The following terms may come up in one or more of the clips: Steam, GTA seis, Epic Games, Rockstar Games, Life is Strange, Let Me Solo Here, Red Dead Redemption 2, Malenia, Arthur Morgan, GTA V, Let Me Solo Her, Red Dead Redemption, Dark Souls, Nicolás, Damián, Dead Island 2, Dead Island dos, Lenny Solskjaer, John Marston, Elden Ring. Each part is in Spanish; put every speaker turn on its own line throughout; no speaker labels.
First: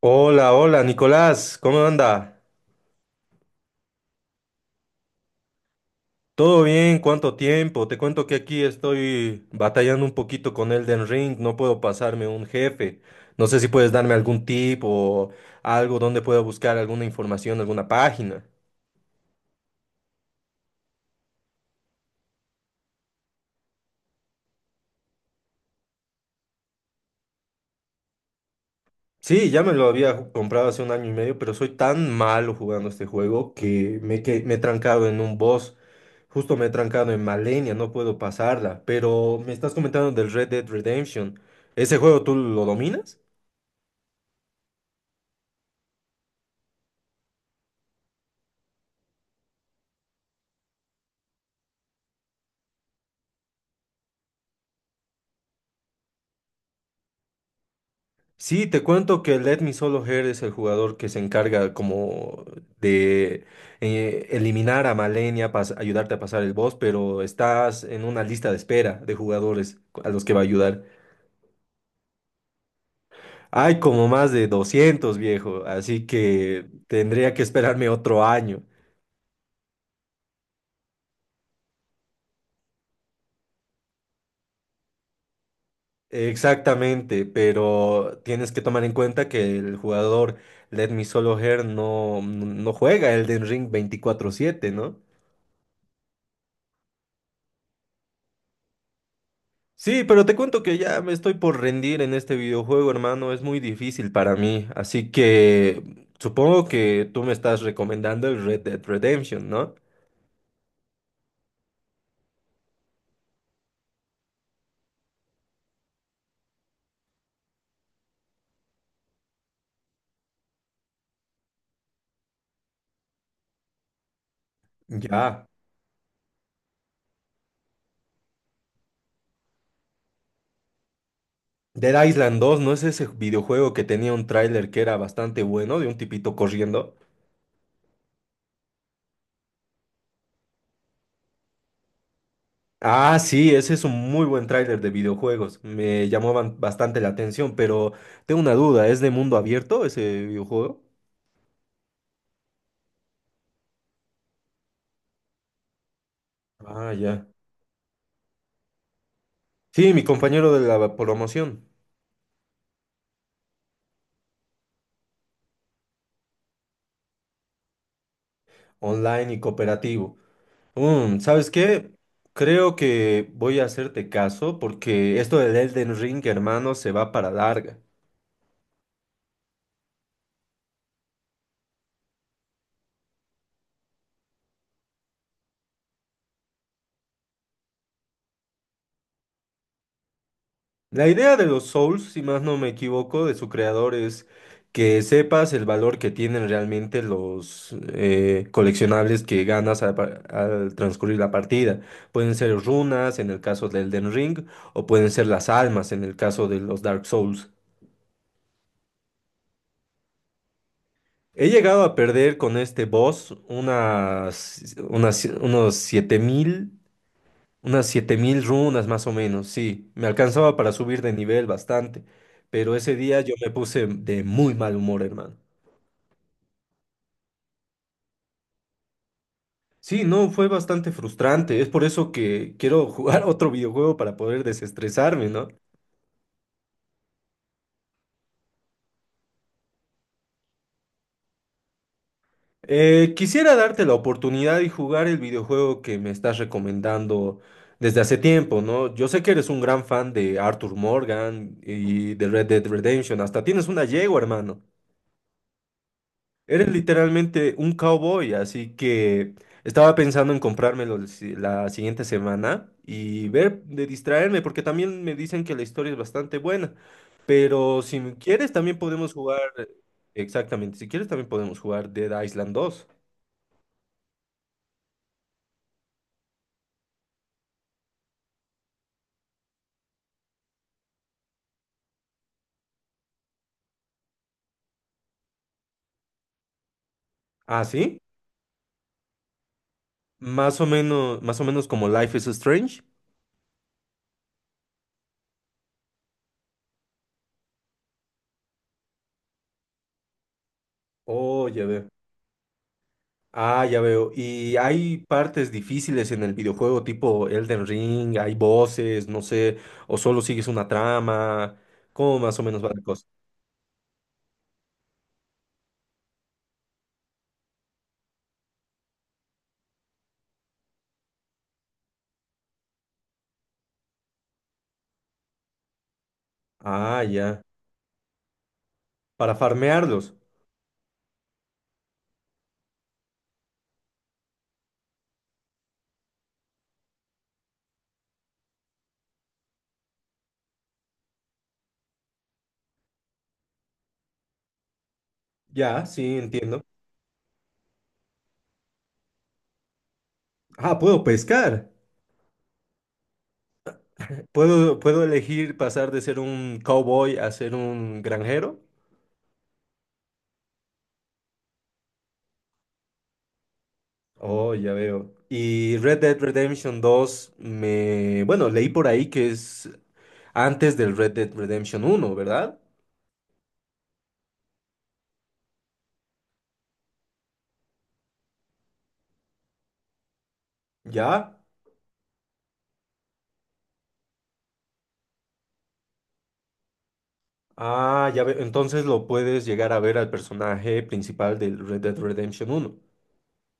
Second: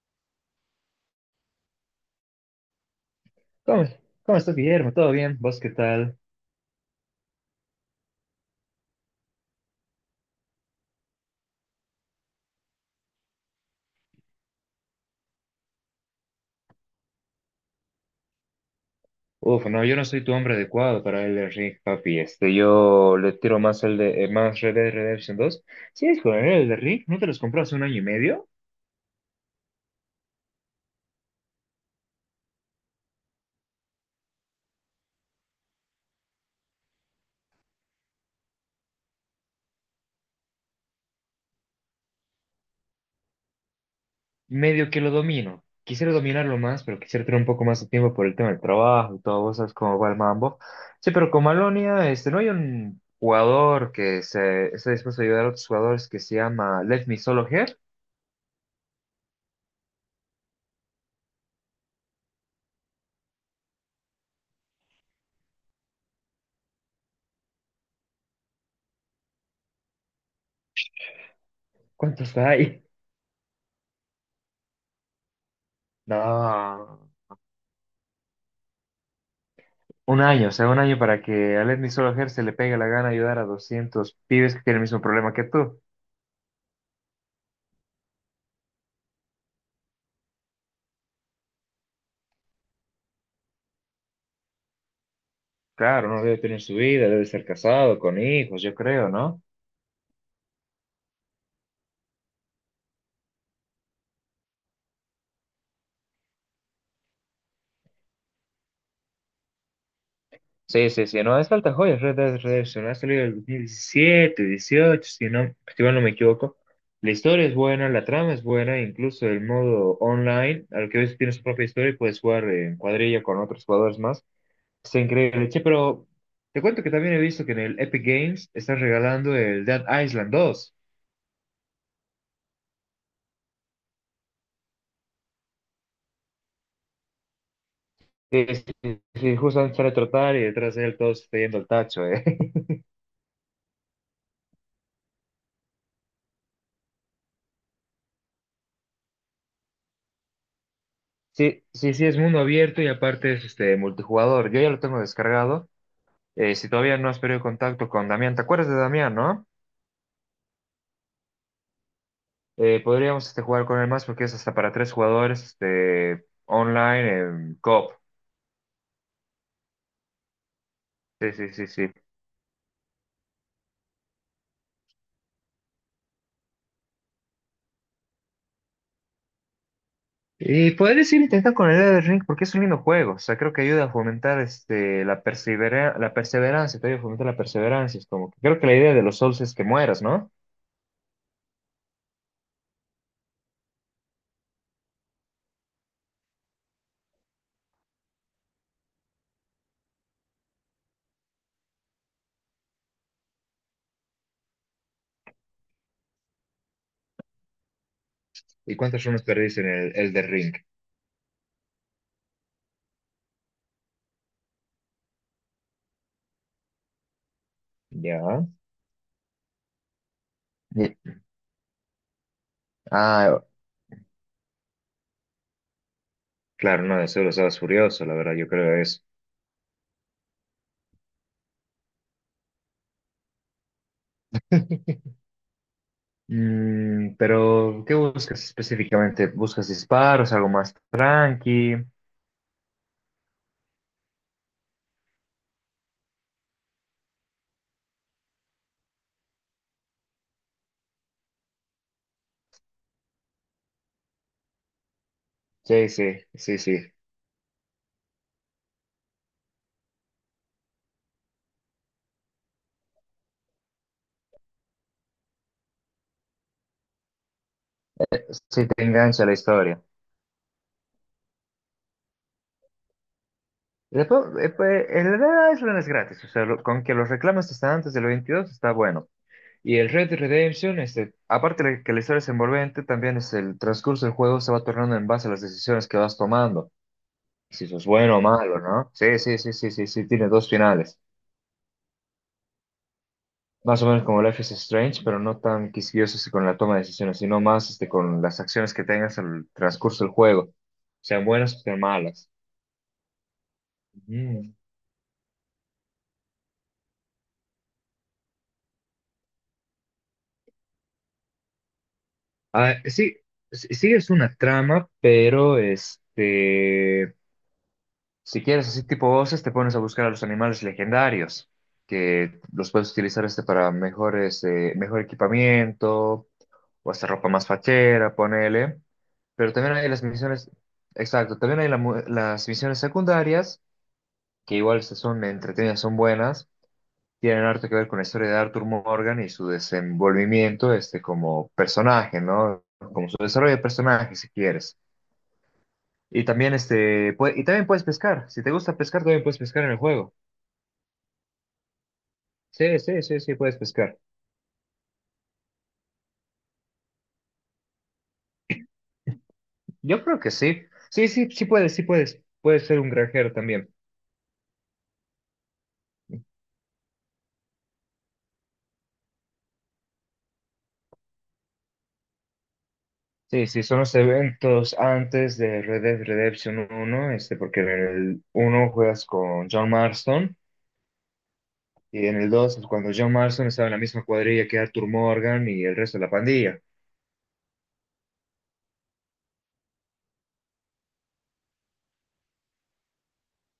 Hola, hola, Nicolás, ¿cómo anda?
¿Cómo, cómo estás, Guillermo? ¿Todo bien? ¿Vos qué tal?
¿Todo bien? ¿Cuánto tiempo? Te cuento que aquí estoy batallando un poquito con Elden Ring, no puedo pasarme un jefe. No sé si puedes darme algún tip o algo donde pueda buscar alguna información, alguna página.
Uf, no, yo no soy tu hombre adecuado para el ring, papi. Este, yo le tiro más el de más Red Dead Redemption 2. Sí, es con el de ring, ¿no te los compró hace un año y medio?
Sí, ya me lo había comprado hace un año y medio, pero soy tan malo jugando este juego que me he trancado en un boss. Justo me he trancado en Malenia, no puedo pasarla. Pero me estás comentando del Red Dead Redemption. ¿Ese juego tú lo dominas?
Medio que lo domino. Quisiera dominarlo más, pero quisiera tener un poco más de tiempo por el tema del trabajo y todo, vos sabes cómo va el mambo. Sí, pero con Malonia, este, no hay un jugador que se esté dispuesto a ayudar a otros jugadores que se llama Let Me Solo Here.
Sí, te cuento que Let Me Solo Her es el jugador que se encarga como de eliminar a Malenia para ayudarte a pasar el boss, pero estás en una lista de espera de jugadores a los que va a ayudar.
¿Cuántos hay?
Hay como más de 200 viejo, así que
No.
tendría que esperarme otro año.
Un año, o sea, un año para que a Lenny Solskjaer se le pegue la gana de ayudar a 200 pibes que tienen el mismo problema que tú.
Exactamente, pero tienes que tomar en cuenta que el jugador Let Me Solo Her no, no juega Elden Ring 24/7, ¿no?
Claro, no debe tener su vida, debe ser casado, con hijos, yo creo, ¿no?
Sí, pero te cuento que ya me estoy por rendir en este videojuego, hermano. Es muy difícil para mí. Así que supongo que tú me estás recomendando el Red Dead Redemption, ¿no?
Sí, sí, sí, no, es falta joyas, Red Dead Redemption, ha salido en el 2017, 18, si no, si mal no me equivoco. La historia es buena, la trama es buena, incluso el modo online, al que ves tiene su propia historia y puedes jugar en cuadrilla con otros jugadores más. Está
Ya.
increíble, che, pero te cuento que también he visto que en el Epic Games están regalando el Dead Island 2.
Dead Island dos, ¿no es ese videojuego que tenía un tráiler que era bastante bueno de un tipito corriendo?
Sí, sí, sí, justamente sale a trotar y detrás de él todos está yendo al tacho, ¿eh?
Ah, sí, ese es un muy buen tráiler de videojuegos. Me llamaban bastante la atención, pero tengo una duda, ¿es de mundo abierto ese videojuego?
Sí, sí, sí, es mundo abierto y aparte es este multijugador. Yo ya lo tengo descargado. Si
Ah,
todavía no has
ya.
perdido contacto con Damián, ¿te acuerdas de Damián, no?
Sí, mi compañero de la promoción,
Podríamos este, jugar con él más porque es hasta para tres jugadores este, online en co.
online y cooperativo. Mm,
Sí, sí,
¿sabes
sí,
qué?
sí.
Creo que voy a hacerte caso porque esto del Elden Ring, hermano, se va para larga.
Y podrías ir intentando con el Elden Ring porque es un lindo juego. O sea, creo que ayuda a fomentar este, la perseverancia, te ayuda a fomentar la perseverancia. Es como que creo que la idea de los Souls es que mueras, ¿no?
La idea de los Souls, si más no me equivoco, de su creador es que sepas el valor que tienen realmente los coleccionables que ganas al transcurrir la partida. Pueden ser runas en el caso del Elden Ring o pueden ser las almas en el caso de los Dark Souls.
¿Y cuántos runes perdiste en el Elder Ring?
He llegado a perder con este boss unos 7.000. Unas 7.000
Ya.
runas más o menos, sí. Me alcanzaba para
Y.
subir de nivel bastante, pero ese día yo
Ah,
me puse de muy mal humor, hermano.
claro, no, eso lo estabas furioso, la verdad, yo creo eso.
Sí, no, fue bastante frustrante. Es por eso que quiero jugar otro videojuego para poder desestresarme, ¿no?
Mm, pero, ¿qué buscas específicamente? ¿Buscas disparos, algo más tranqui?
Quisiera darte la oportunidad y jugar el videojuego que me estás recomendando desde hace tiempo, ¿no? Yo sé que eres un gran fan de Arthur Morgan y de Red Dead Redemption. Hasta tienes una yegua, hermano.
Sí, sí, sí,
Eres
sí.
literalmente un cowboy, así que estaba pensando en comprármelo el si- la siguiente semana y ver de distraerme, porque también me dicen que la historia es bastante buena. Pero si me quieres,
Sí
también
te
podemos
engancha la
jugar,
historia.
exactamente, si quieres, también podemos jugar Dead Island dos.
Después, pues, el Red Dead Island es gratis, o sea, lo- con que los reclamos están antes del 22 está bueno. Y el Red Dead Redemption, este, aparte de que la historia es envolvente, también es el transcurso del juego se va tornando en base a las decisiones que vas tomando.
Ah,
Si eso es
¿sí?
bueno o malo, ¿no? Sí, sí, sí, sí, sí, sí, tiene dos finales.
Más o menos como Life is Strange.
Más o menos como Life is Strange, pero no tan quisquillosos con la toma de decisiones, sino más este, con las acciones que tengas al transcurso del juego, sean
Oh,
buenas o
ya
sean
veo.
malas.
Ah, ya veo.
Mm.
Y hay partes difíciles en el videojuego, tipo Elden Ring, ¿hay voces, no sé, o solo sigues una trama? ¿Cómo más o menos va
Ah,
la cosa?
sí, sí, sí es una trama, pero este, si quieres así tipo voces, te pones a buscar a los animales legendarios, que los puedes utilizar este para mejores, mejor equipamiento o
Ah,
hasta ropa
ya.
más fachera, ponele.
Para
Pero también hay las
farmearlos.
misiones, exacto, también hay la mu- las misiones secundarias, que igual se- son entretenidas, son buenas, tienen harto que ver con la historia de Arthur Morgan y su desenvolvimiento este, como personaje, ¿no? Como su desarrollo de personaje, si quieres.
Ya, sí,
Y también,
entiendo.
este, pue- y también puedes pescar, si te gusta pescar, también puedes pescar en el juego.
Ah, puedo pescar.
Sí, sí, sí, sí, puedes pescar.
¿Puedo elegir pasar de ser un cowboy a ser un granjero?
Yo creo que sí. Sí, sí, sí puedes, sí puedes. Puedes ser un granjero también.
Oh, ya veo. Y Red Dead Redemption dos, me... Bueno, leí por ahí que es antes del Red Dead Redemption uno, ¿verdad?
Sí, sí, son los eventos antes de Red Dead Redemption uno este, porque en el uno juegas con John Marston
¿Ya?
y en el 2 es cuando John Marston estaba en la misma cuadrilla que Arthur Morgan y el resto de la pandilla.
Ah, ya veo. Entonces lo puedes llegar a ver al personaje principal del Red Dead Redemption uno.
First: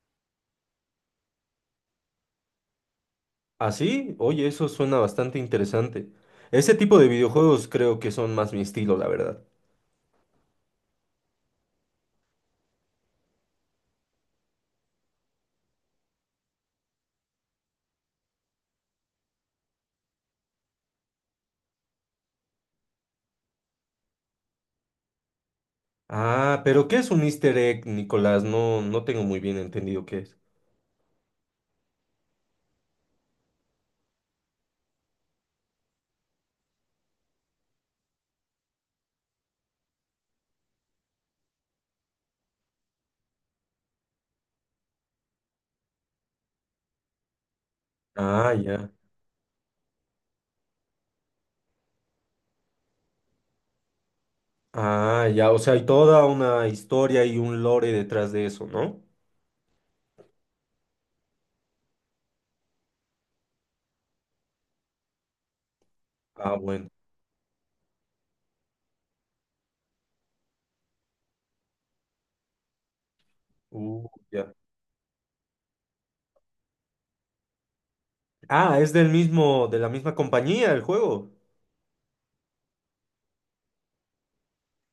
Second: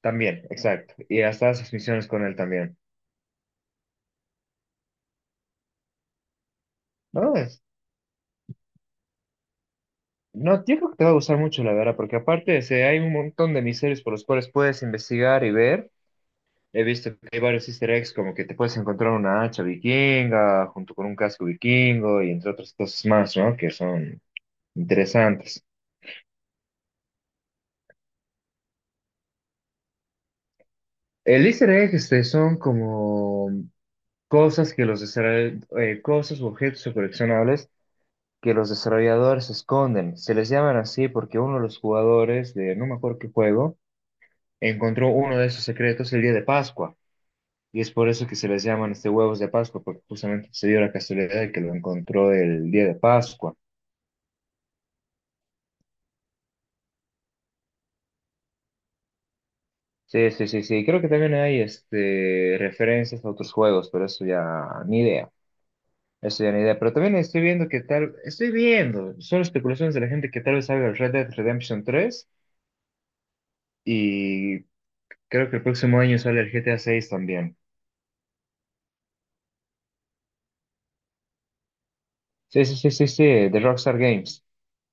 También, exacto. Y hasta haces misiones con él también.
Así, oye, eso suena bastante interesante. Ese tipo de
No, es,
videojuegos creo que son más mi estilo, la verdad.
no, yo creo que te va a gustar mucho, la verdad, porque aparte este, hay un montón de misterios por los cuales puedes investigar y ver. He visto que hay varios easter eggs, como que te puedes encontrar una hacha vikinga junto con un casco vikingo y entre otras cosas más, ¿no? Que son interesantes.
Ah, pero ¿qué es un Easter egg, Nicolás? No, no tengo muy bien entendido qué es.
El easter egg este, son como cosas que los desarroll- cosas u objetos o coleccionables que los desarrolladores esconden. Se les llaman así porque uno de los jugadores de no me acuerdo qué juego encontró uno de esos secretos el día de Pascua. Y es por eso que se
Ah,
les
ya.
llaman este huevos de Pascua, porque justamente se dio la casualidad de que lo encontró el día de Pascua.
Ah, ya. O sea, hay toda una historia y un lore detrás de eso, ¿no?
Sí, sí, sí, sí. Creo que también hay este, referencias a otros juegos, pero eso ya ni idea. Esa
Ah, bueno.
pero también estoy viendo que tal, estoy viendo, son especulaciones de la gente que tal vez salga el Red Dead Redemption 3
Ya.
y creo que el próximo año sale el GTA seis también.
Ah, es del mismo, de la misma compañía el juego.
Sí, sí, sí, sí, sí, de Rockstar Games.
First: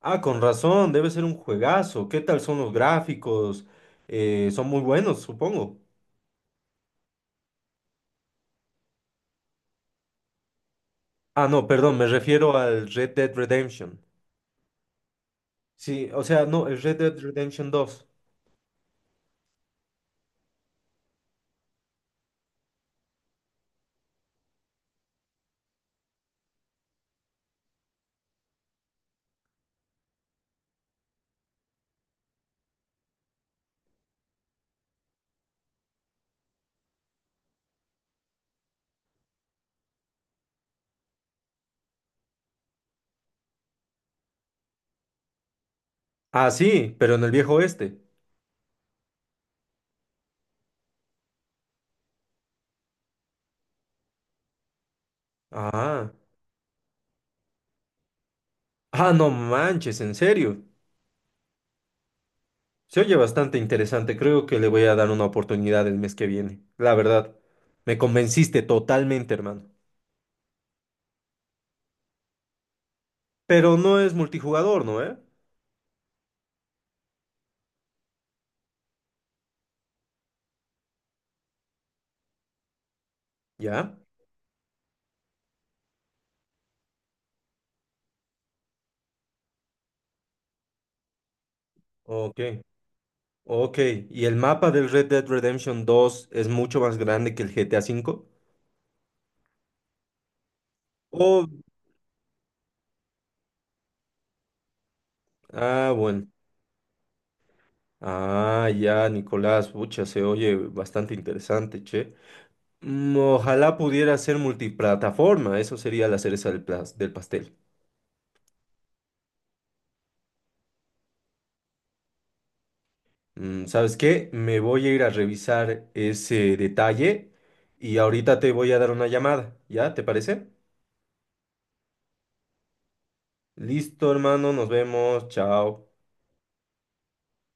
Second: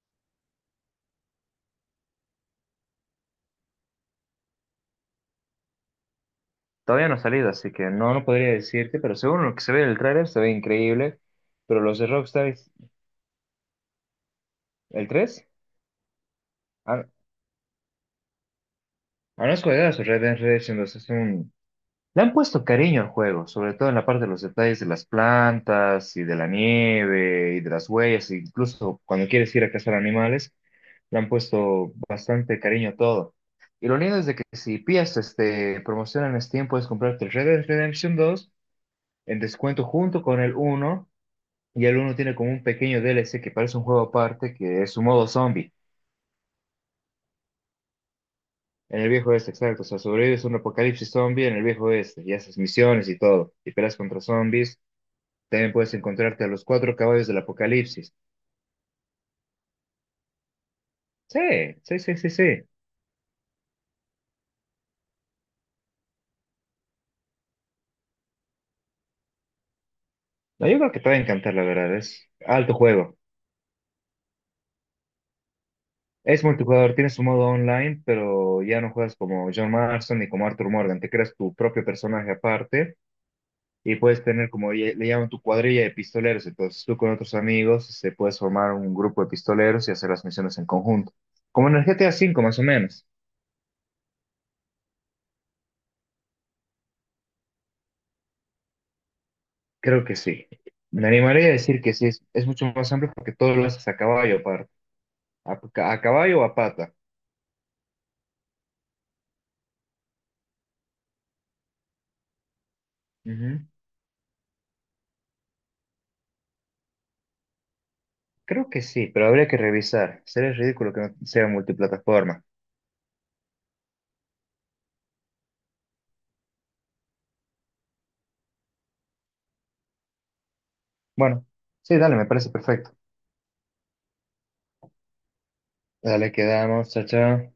Ah, con razón, debe ser un juegazo. ¿Qué tal son los gráficos? Son muy buenos, supongo.
Todavía no ha salido, así que no, no podría decirte, pero según lo que se ve en el trailer se ve increíble.
Ah, no,
Pero
perdón,
los de
me
Rockstar,
refiero al Red Dead Redemption.
¿el tres?
Sí, o sea, no, el Red
Ah, no,
Dead Redemption dos.
ah, no, es juegazo, Red Dead Redemption 2 es un. Le han puesto cariño al juego, sobre todo en la parte de los detalles de las plantas y de la nieve y de las huellas, e incluso cuando quieres ir a cazar animales, le han puesto bastante cariño a todo. Y lo lindo es de que si pillas este, promoción en Steam, puedes comprarte el Red Dead Redemption 2 en descuento junto con el uno y el uno tiene como un pequeño DLC que parece un juego aparte, que es su modo zombie.
Ah, sí, pero en el viejo oeste.
En el viejo oeste, exacto. O sea, sobrevives a un apocalipsis zombie en el viejo oeste y haces misiones y todo. Y peleas contra zombies. También puedes
Ah,
encontrarte a los cuatro caballos del Apocalipsis.
ah, no manches, en serio.
Sí, sí, sí, sí, sí.
Se oye bastante interesante. Creo que le voy a dar una oportunidad el mes que viene. La verdad, me convenciste totalmente, hermano.
No, yo creo que te va a encantar, la verdad. Es alto juego.
Pero no es multijugador, ¿no, eh?
Es multijugador, tiene su modo online, pero ya no juegas como John Marston ni como Arthur Morgan. Te creas tu propio personaje aparte y
¿Ya?
puedes tener como lle- le llaman tu cuadrilla de pistoleros. Entonces tú con otros amigos se puedes formar un grupo de pistoleros y hacer las misiones en conjunto. Como en el GTA
Ok.
V, más o menos.
Ok, ¿y el mapa del Red Dead Redemption 2 es mucho más grande que el GTA V?
Creo que sí. Me animaría
Oh,
a decir que sí, es mucho más amplio porque todo lo haces a caballo aparte. ¿A,
ah,
ca- a
bueno.
caballo o a pata?
Ah, ya, Nicolás, pucha, se oye bastante interesante, che. Mm,
Ujú.
ojalá pudiera ser multiplataforma, eso sería la cereza del pastel.
Creo que sí, pero habría que revisar. Sería ridículo que no sea multiplataforma.
Mm, ¿sabes qué? Me voy a ir a revisar ese detalle y ahorita te voy a dar una llamada, ¿ya? ¿Te parece?
Bueno, sí, dale, me parece perfecto.
Listo, hermano, nos vemos, chao.
Dale, quedamos. Chao, chao.